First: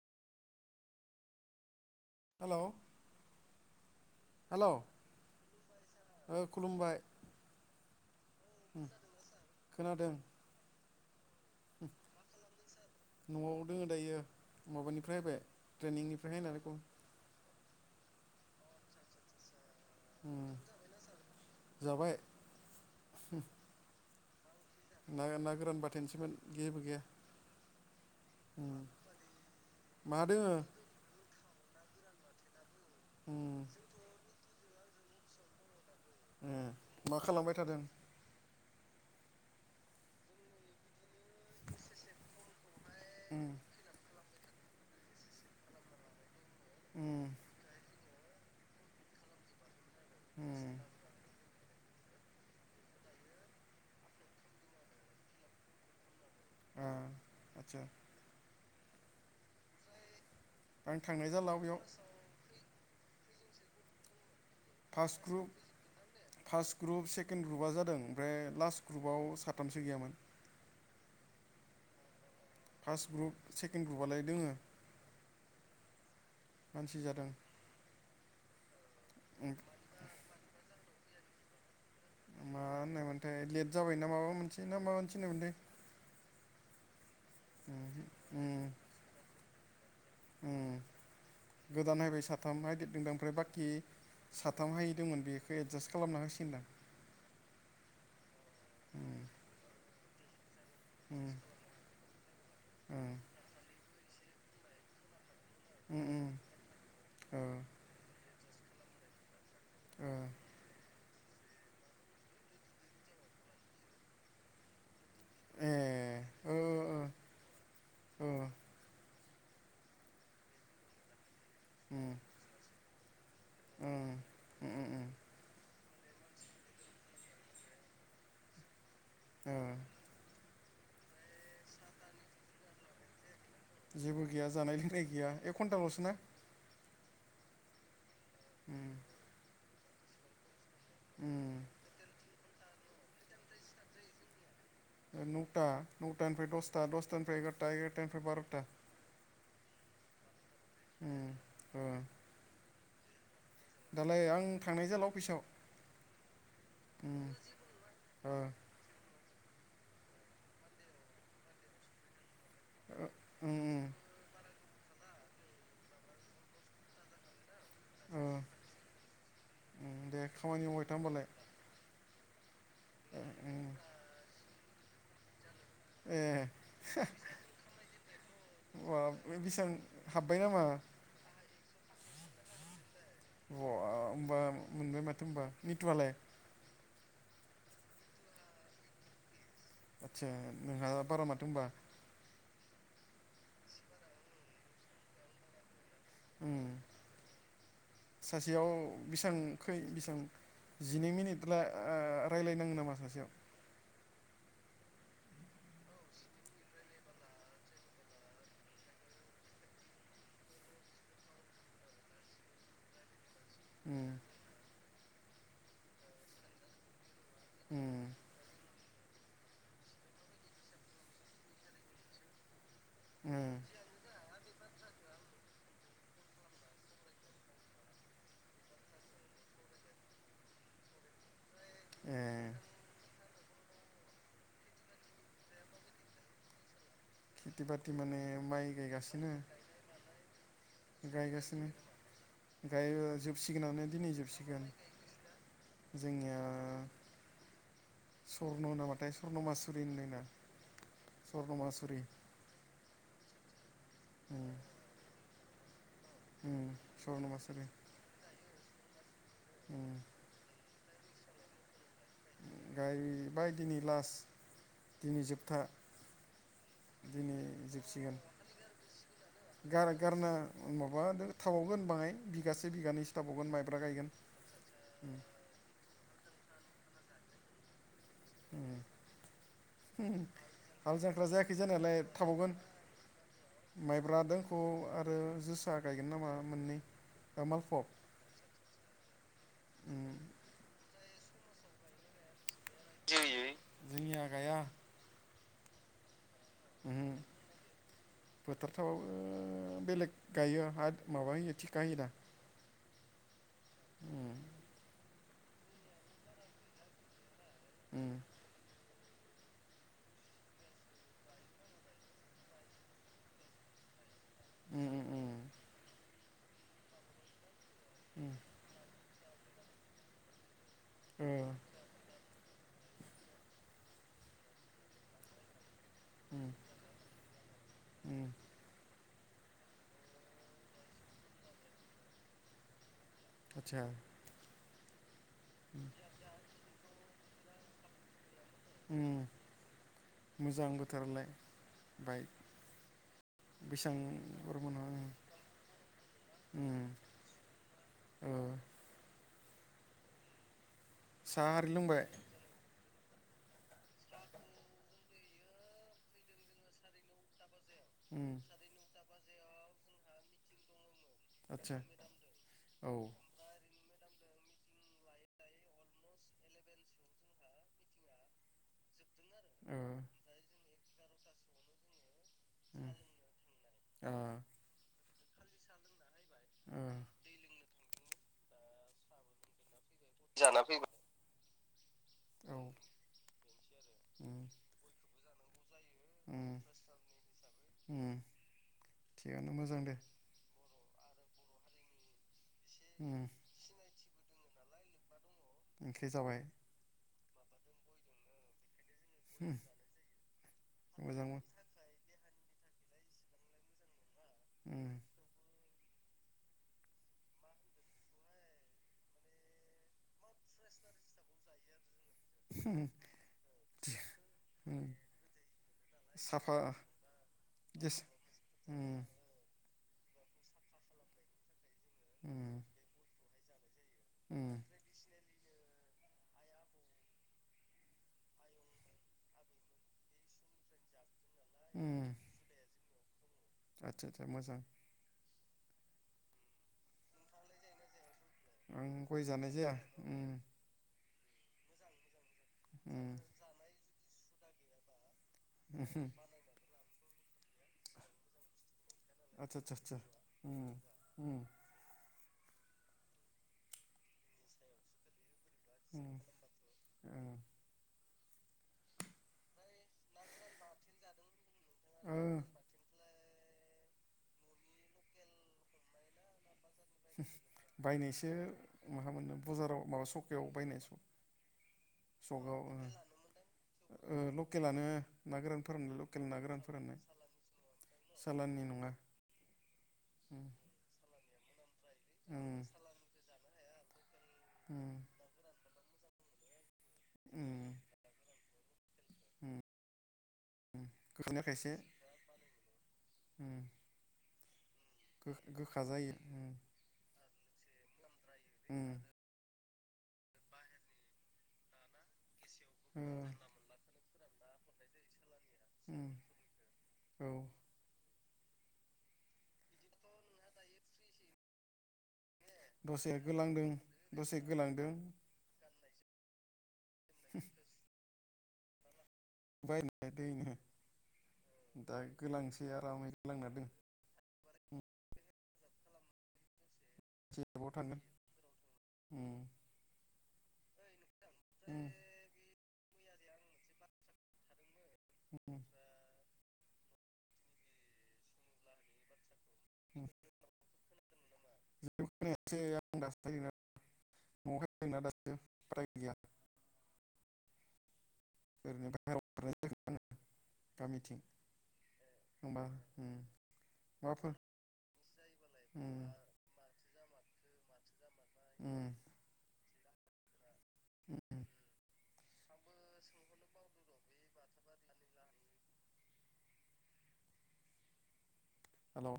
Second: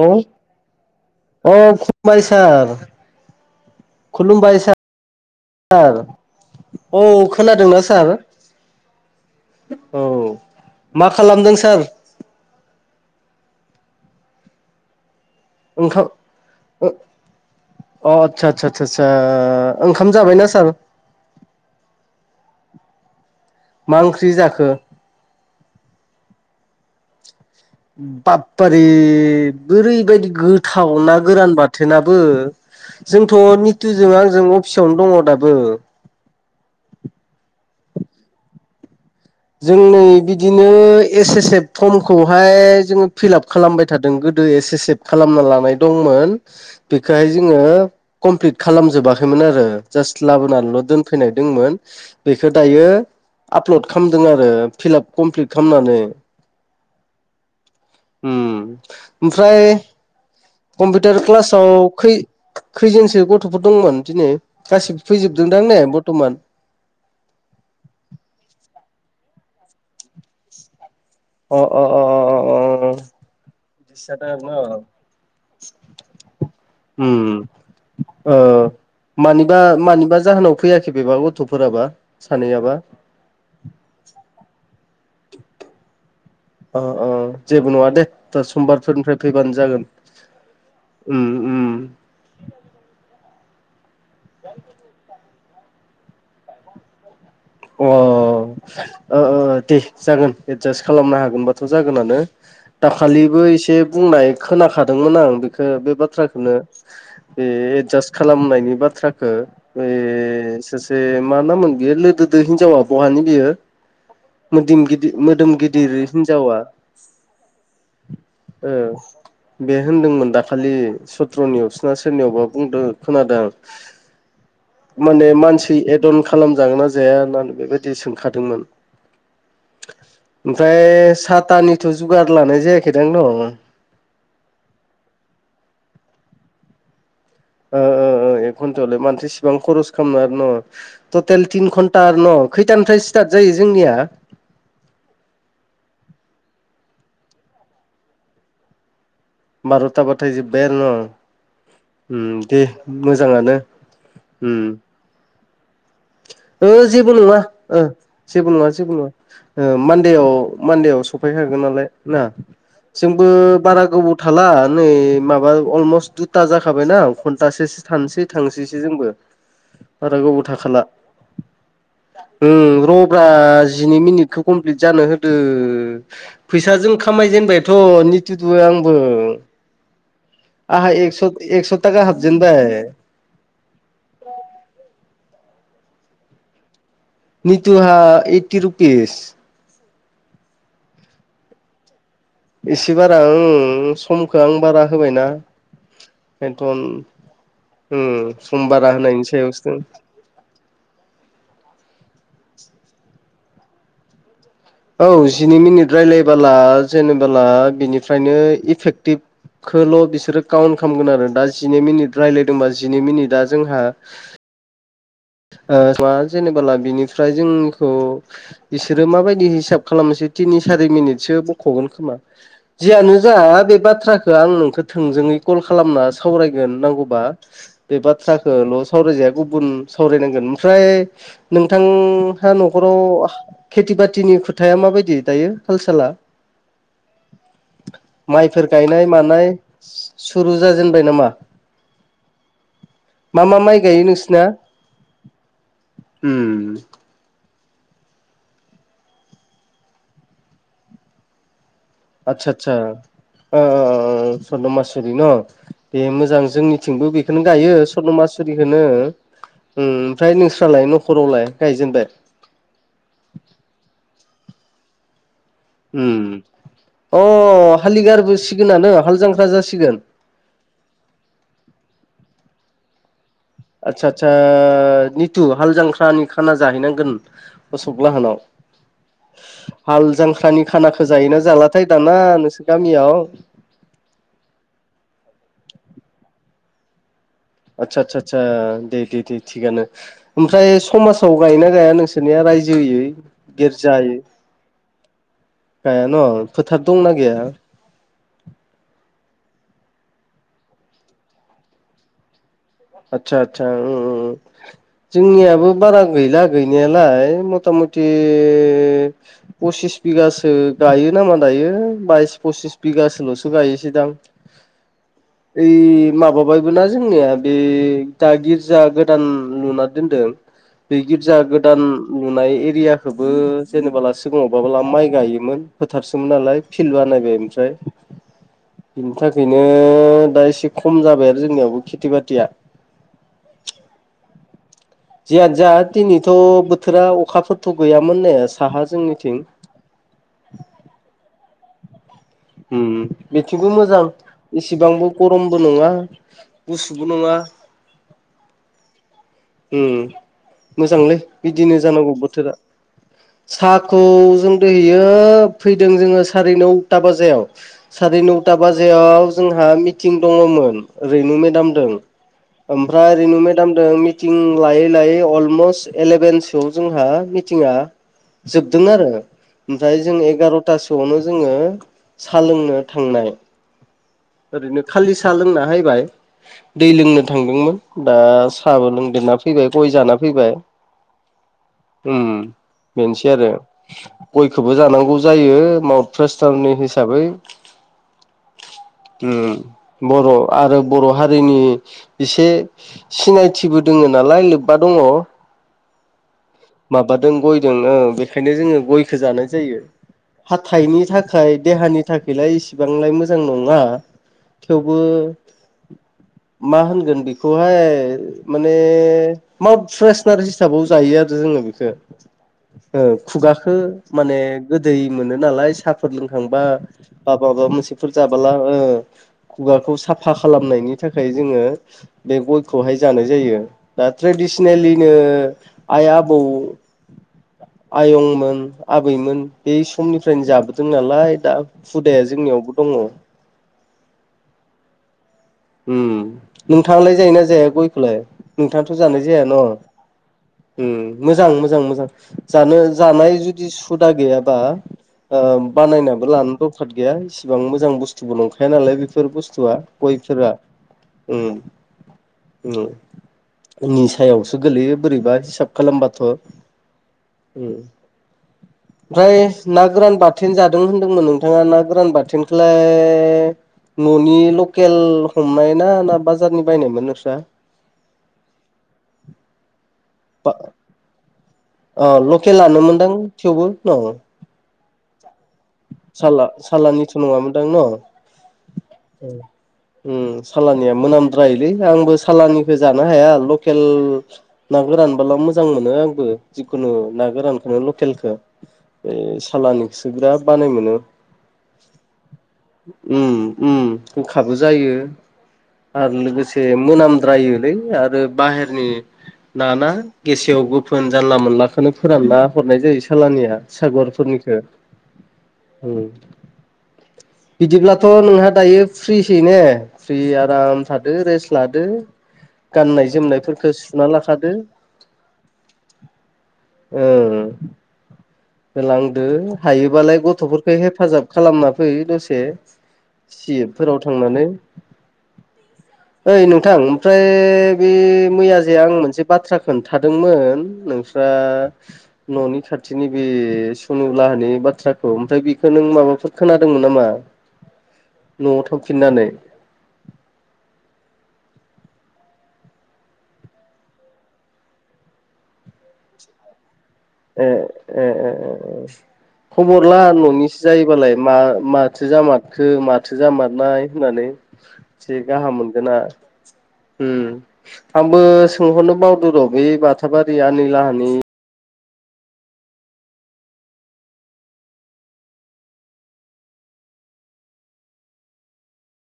औ अ खुलुमबाय हेलौ सार खुलुमबाय हेलौ सार सार ओ खुलुमबाय औ खोनादोंना सार? उम औ खोनादों मा खालामदों सार? उम न'आव दोङो दायो माबानिफ्राय फैबाय [unintelligible] अ ट्रेनिंनिफ्राय फैनानै कल आथसा आथसा आथसा सा ओंखाम उम जाबायना सार? जाबाय मा ओंख्रि जाखो? ना ना गोरान बाथोन सोमोन जेबो गैया। बाप उम पारि मा ओरैबायदि दोङो गोथाव ना गोरान बाथोनाबो जोंथ' उम निथुजों आंजों अफिसावनो दङ दाबो ए मा खालामबाय थादों? जों नै बिदिनो एस एस एफ फर्मखौहाय जोङो फिलाप उम खालामबाय थादों गोदो एससफ खालामना लानाय दंमोन उम बेखौहाय जोङो कमप्लिट खालामजोबाखैमोन आरो जास्ट उम लाबोनानैल' दोन फैनाय दंमोन बेखौ दायो आपलड खालाम खालामदों आरो फिलाप कमप्लिट खालामनानै आतसा ओम ओमफ्राय आं कम्पिउटार थांनाय जाला क्लासाव बेयाव खै खैजोनसो गथ'फोर दंमोन दिनै गासिबो फार्स्ट ग्रुप फैजोबदोंदां ने बरथ'मान? फार्स्ट ग्रुप सेकेण्ड ग्रुपआ जादों ओमफ्राय लास्ट ग्रुपआव साथामसो गैयामोन। अ अ अ अ फार्स्ट ग्रुप सेकेण्ड बिदिसो ग्रुपआलाय जादों दोङो आरो मानसि न' ओम जादों ओ मानिबा मानिबा जाहोनाव फैयाखै बेबा गथ'फोराबा मा सानैयाबा होननायमोनथाय लेट जाबाय ना माबा मोनसे ना माबा मोनसे होननायमोनथाय अ अ जेबो उम नङा दे दा समबारफोरनिफ्राय फैबानो जागोन। ओम उम उम गोदान नायबाय साथाम हागिरदोंदों ओमफ्राय बाखि साथाम हायै दंमोन बेखौ एडजास्ट खालामना होसिगोनदां। अ ओ उम ओ दे जागोन। एदजासट खालामनो उम हागोनबाथ' जागोनानो। उम दाखालिबो एसे बुंनाय खोनाखादोंमोन आं बेखौ बे उम उम बाथ्राखौनो ओ बे एडजास्ट खालामनायनि बाथ्राखो। ओ ए सासे मा नामोन बेयो लोदोदो हिनजावा बहानि बियो? मोदोम गिदि मोदोम ए गिदिर ओ हिनजावा ओ ओ बे होनदोंमोन दाखालि सत्रनियाव सोना उम सोरनियावबा बुंदो खोनादों उम उम उम माने मानसि एदन खालामजागोन ना जाया होननानै बेबायदि सोंखादोंमोन। ओ ओमफ्राय साथानिथ' जुगार लानाय जायाखैदांथ न' जेबो गैया जानाय लोंनाय गैया एक घन्टाल'सो ना ओ ओ एक उम घन्टायावलाय मानोथो एसेबां खरस खालामनो आरो ना थथेल उम टिन धनटा न' खैथानिफ्राय स्टार्ट जायो जोंनिया? नौथा नौथानिफ्राय दसथा दसथानिफ्राय एगार'टा एगार'टानिफ्राय बार'था। बार'थाबाथाय जोब्बाय आरो उम ओ न' दे मोजाङानो। [unintelligible] उम आं थांनाय जाला अफिसाव ओ जेबो उम नंङा ओ जेबो नङा जेबो नङा। मान्देआव मान्देआव सफैखागोन नालाय ना। जोंबो उम बारा उम गोबाव थाला नै माबा अलमस्ट दुथा जाखाबायना घन्टासो थानसै ओ थांसैसो जोंबो। उम दे खामानि मावबाय था होनोमबालाय। ओम रब्रा उम जिनै मिनिटखौ कमप्लिट जानो होदो ए फैसाजों खामायजेनबायथ' नित्य दो आंबो। बेसबां हाबबाय [unintelligible] आहा एक्स एक्स थाखा हाबजेनबाय। ब होमबाम मोनबाय माथो होनबा मिटुआलाय निटुहा ऐटि रुपिस आदसा नोंहा बारा माथो होनबा एसे बारा ओं समखौ आं बारा होबायना उम बेनथन सासेयाव सायावसो बेसेबांखै बेसेबां? जिनै मिनिटला ओ रायलायनाङो नामा सासेयाव औ जिनै मिनिट रायलायबोला जेनेबोला बिनिफ्रायनो इफेक्टिभ खोल' बिसोरो काउन्ट खामगोन आरो दा जिनै मिनिट रायलायदोंबा जिनै मिनिटआ जोंहा उम ओ बा जेनेबोला बिनिफ्राय जोंनिखौ उम बिसोरो माबायदि हिसाब खालामनोसै तिनि सारि मिनिटसो बख'गोन खोमा जियानो जा उम बे बाथ्राखौ आं नोंखौ थोंजोङै कल खालामना सावरायगोन नांगौबा बे बाथ्राखोल' सावरायजाया गुबुन सावरायनांगोन ओमफ्राय ए नोंथांहा न'खराव खेथि बाथिनि खोथाया माबायदि दायो काल साला खेथि बाथि माने माइ माइफोर गायनाय गायगासिनो मानाय सु सुरु जाजेनबाय नामा? अ दायो जोबसिगोनानो दिनै जोबसिगोन जोंनिया उम सरन' होना बाथाय सरन'मासुरि होनदों ना स्वर्नमासुरि आदसा आदसा ओ उम सर्न मासुरि न बे मोजां उम जोंनि थिंबो सर्न बेखौनो मासुरि गायो। सर्नमासुरिहोनो उम ओमफ्राय नोंस्रालाय न'खरावलाय गायजेनबाय गायबाय दिनै लास्ट दिनै जोबथा। उम दिनै अ हालि जोबसिगोन गारबोसिगोनानो हाल जांख्रा [unintelligible] गार जासिगोन गारना ओ माबा दो थाबावगोन बाहाय बिगासे बिगानैसो थाबावगोन माइ आदसा आदसा निथु हाल जांख्रानि खाना जाहैनांगोन असक लाहानाव उम हाल जांख्रानि हाल खानाखो जांख्रा जायोना जायाखै जालाथाय जानायालाय दाना थाबावगोन नोंसोर गामियाव माइब्रा दोखौ आरो जोसा गायगोन नामा मोननै मालफब आदसा आदसा आसा दे दे दे थिगानो उम ओमफ्राय समाजाव गायोना गाया नोंसो सोरनिया रायजोयै गिर्जायै जोंनिया गाया गायान' फोथार दंना गैया? फोथार थाबाबो बेलेग गायो हाद माबा होयो थिखा होयो दा आतसा आतसा उम उम जोंनियाबो बारा गैला गैनायालाय मटा मटि उम पसिस बिगासो गायो नामा दायो बाइस पसिस बिगासोल'सो गायोसैदां उम उम ओइ माबाबायबो ना जोंनिया बे उम दा गिर्जा गोदान लुना दोनदों बे ओ गिर्जा गोदान नुनाय एरियाखौबो जेनेबाला सिगाङावबाबोला माइ गायोमोन। फोथारसोमोन उम नालाय फिल्ड बानायबाय ओमफ्राय उम बिनि थाखायनो दा एसे खम जाबाय आरो जोंनियावबो खेथि बाथिया आतसा जेयानो जा दिनैथ' बोथोरा अखाफोरथ' गैयामोन ने साहा जोंनिथिं उम मोजां बोथोरलाय बाइ उम उम बेथिंबो मोजां बर'मोनहा इसिबांबो गरमबो नङा उम गुसुबो नङा। ओ उम मोजांलै साहा हारि बिदिनो लोंबाय जानांगौ बोथोरा। साहाखौ जों दोहोयो फैदों जोङो साराय नौथा बाजायाव साराय उम नौथा बाजियाव जोंहा मिटिं दङमोन। रेनु आदसा मेदामदों औ ओ ओमफ्राय रेनु मे मदों मिटिं लायै लायै अलमस्ट एलेभेनसोआव जोंहा मिटिंआ जोबदों आरो ओमफ्राय जों एगार'थासोआवनो जोङो साहा लोंनो उम थांनाय ओ ओरैनो खालि साह लोंना हायबाय। ओ दै लोंनो थांदोंमोन दा साहाबो लोंदेरना फैबाय गय जाना फैबाय। उम औ बेनोसै आरो उम गयखौबो जानांगौ जायो माउथ्रा उम सारनि हिसाबै उम थिगानो मोजां दे उम बर' आरो बर' हारिनि एसे उम सिनायथिबो दोङो नालाय लोब्बा दङ। ओंख्रि जाबाय माबादों गयदों ओ बेखायनो जोङो गयखो जानाय उम जायो हाथाइनि मोजां उम थाखाय देहानि थाखायलाय इसेबांलाय मोजां न मा होनगोन बेखौहाय माने मउथ फ्रेसनार हिसाबाव जायो आरो जोङो बेखौ ओ खुगखो माने उम गोदै मोनो नालाय साफ फोर लोंखांबा साफा बा माबा गेस मोनसेफोर जाबोला ओ उम खुगाखौ साफा खालामनायनि थाखाय जोङो बे उम गयखौहाय जानाय जायो दा उम ट्रेडिसनेलिनो आइ, आबौ, आयंमोन, आबैमोन बै समनिफ्रायनो जाबो दों नालाय दा हुदाया जोंनियावबो दङ। आतसा आतसा मोजां। उम नोंथाङालाय जायोना जाया गयखौलाय? आं नोंथाङाथ' जानाय गय जाया न'? उम उम मोजां मोजां मोजां जानो उम जानाय जुदि सुदा गैयाबा ओ उमहो बानायनाबो लानो दरखार गैया इसिबां मोजां बुस्थुबो नंखाया नालाय बेफोर आदसा बुस्थुआ आदसा आदसा गय फोरा। उम उम उम निसायावसो गोलैयो बोरैबा हिसाब उम खालामबाथ' ओं उम ओमफ्राय ना गोरान बाथोन जादों होन्दोंमोन नोंथाङा ना गोरान ओ बाथोनखौ लाय न'नि लकेल हमनाय ना ना बाजारनि बायनायमोन नोंस्रा? बायनायसो माहा मोनो बाजाराव माबा सकायाव बा बायनायस'। अ लकेलानो मोनदां थेवबो ओ न'? लकेलानो ना गोरान फोराननाय लकेल ना साला गोरान फोराननाय सालानिथ' नङामोनदां न' सालाननि नङा। उ उम सालानिया मोनाम द्रायोलै, आंबो उम सालानिखौ जानो हाया लकेल ना उम गोरानबोला मोजां मोनो आंबो जिखुनु ना उम गोरानखौनो लकेलखौ बै उम सालानि खोसो बिराद बानाय मोनो गोखैना खायसे उम उम गोखाबो जायो गो गोखा जायो आरो उम लोगोसे मोनामद्रायोलै आरो बाहेरनि उम ना ना गेसेव-गोफोन जा नला-मोनलाखौनो फोरानना हरनाय जायो ओ सालानिया सागरफोरनिखो। उम औ बिदिब्लाथ' नोंहा दायो फ्रिसै ने? फ्रि आराम थादो रेस्ट लादो। दसे गोलांदों गाननाय-जोमनायफोरखो सुना दसे लाखादो गोलांदों ओं होलांदो बायनाया हायोबालाय दैनो गथ'फोरखौ हेफाजाब खालामना फै दा दसे। गोलांसै आरामै गोलांना दों सियेपफोराव थांनानै ओइ नोंथां! ओमफ्राय जेबाव बे थांगोन मैया जाया आं मोनसे उम बाथ्रा खोन्थादोंमोन नोंस्रा उम न'नि खाथिनि बे सनुलाहानि बाथ्राखौ ओमफ्राय नों उम बेखौ नों माबाफोर खोनादोंमोन नामा न'आव थांफिननानै [inaudible] [unintelligible] [unintelligible] [unintelligible] खबर जायाखै ला आङो न'निसो जायोबालाय गामिथिं मा-माथो होमबा जामारखो? उम माथो जामारनाय? होननानै। माबाफोर एसे गाहाम मोनदोंना? उम उम आंबो उम सोंहरनो बावदो र' बे बाथाबारि आनैलाहानि ए [unintelligible] हेलौ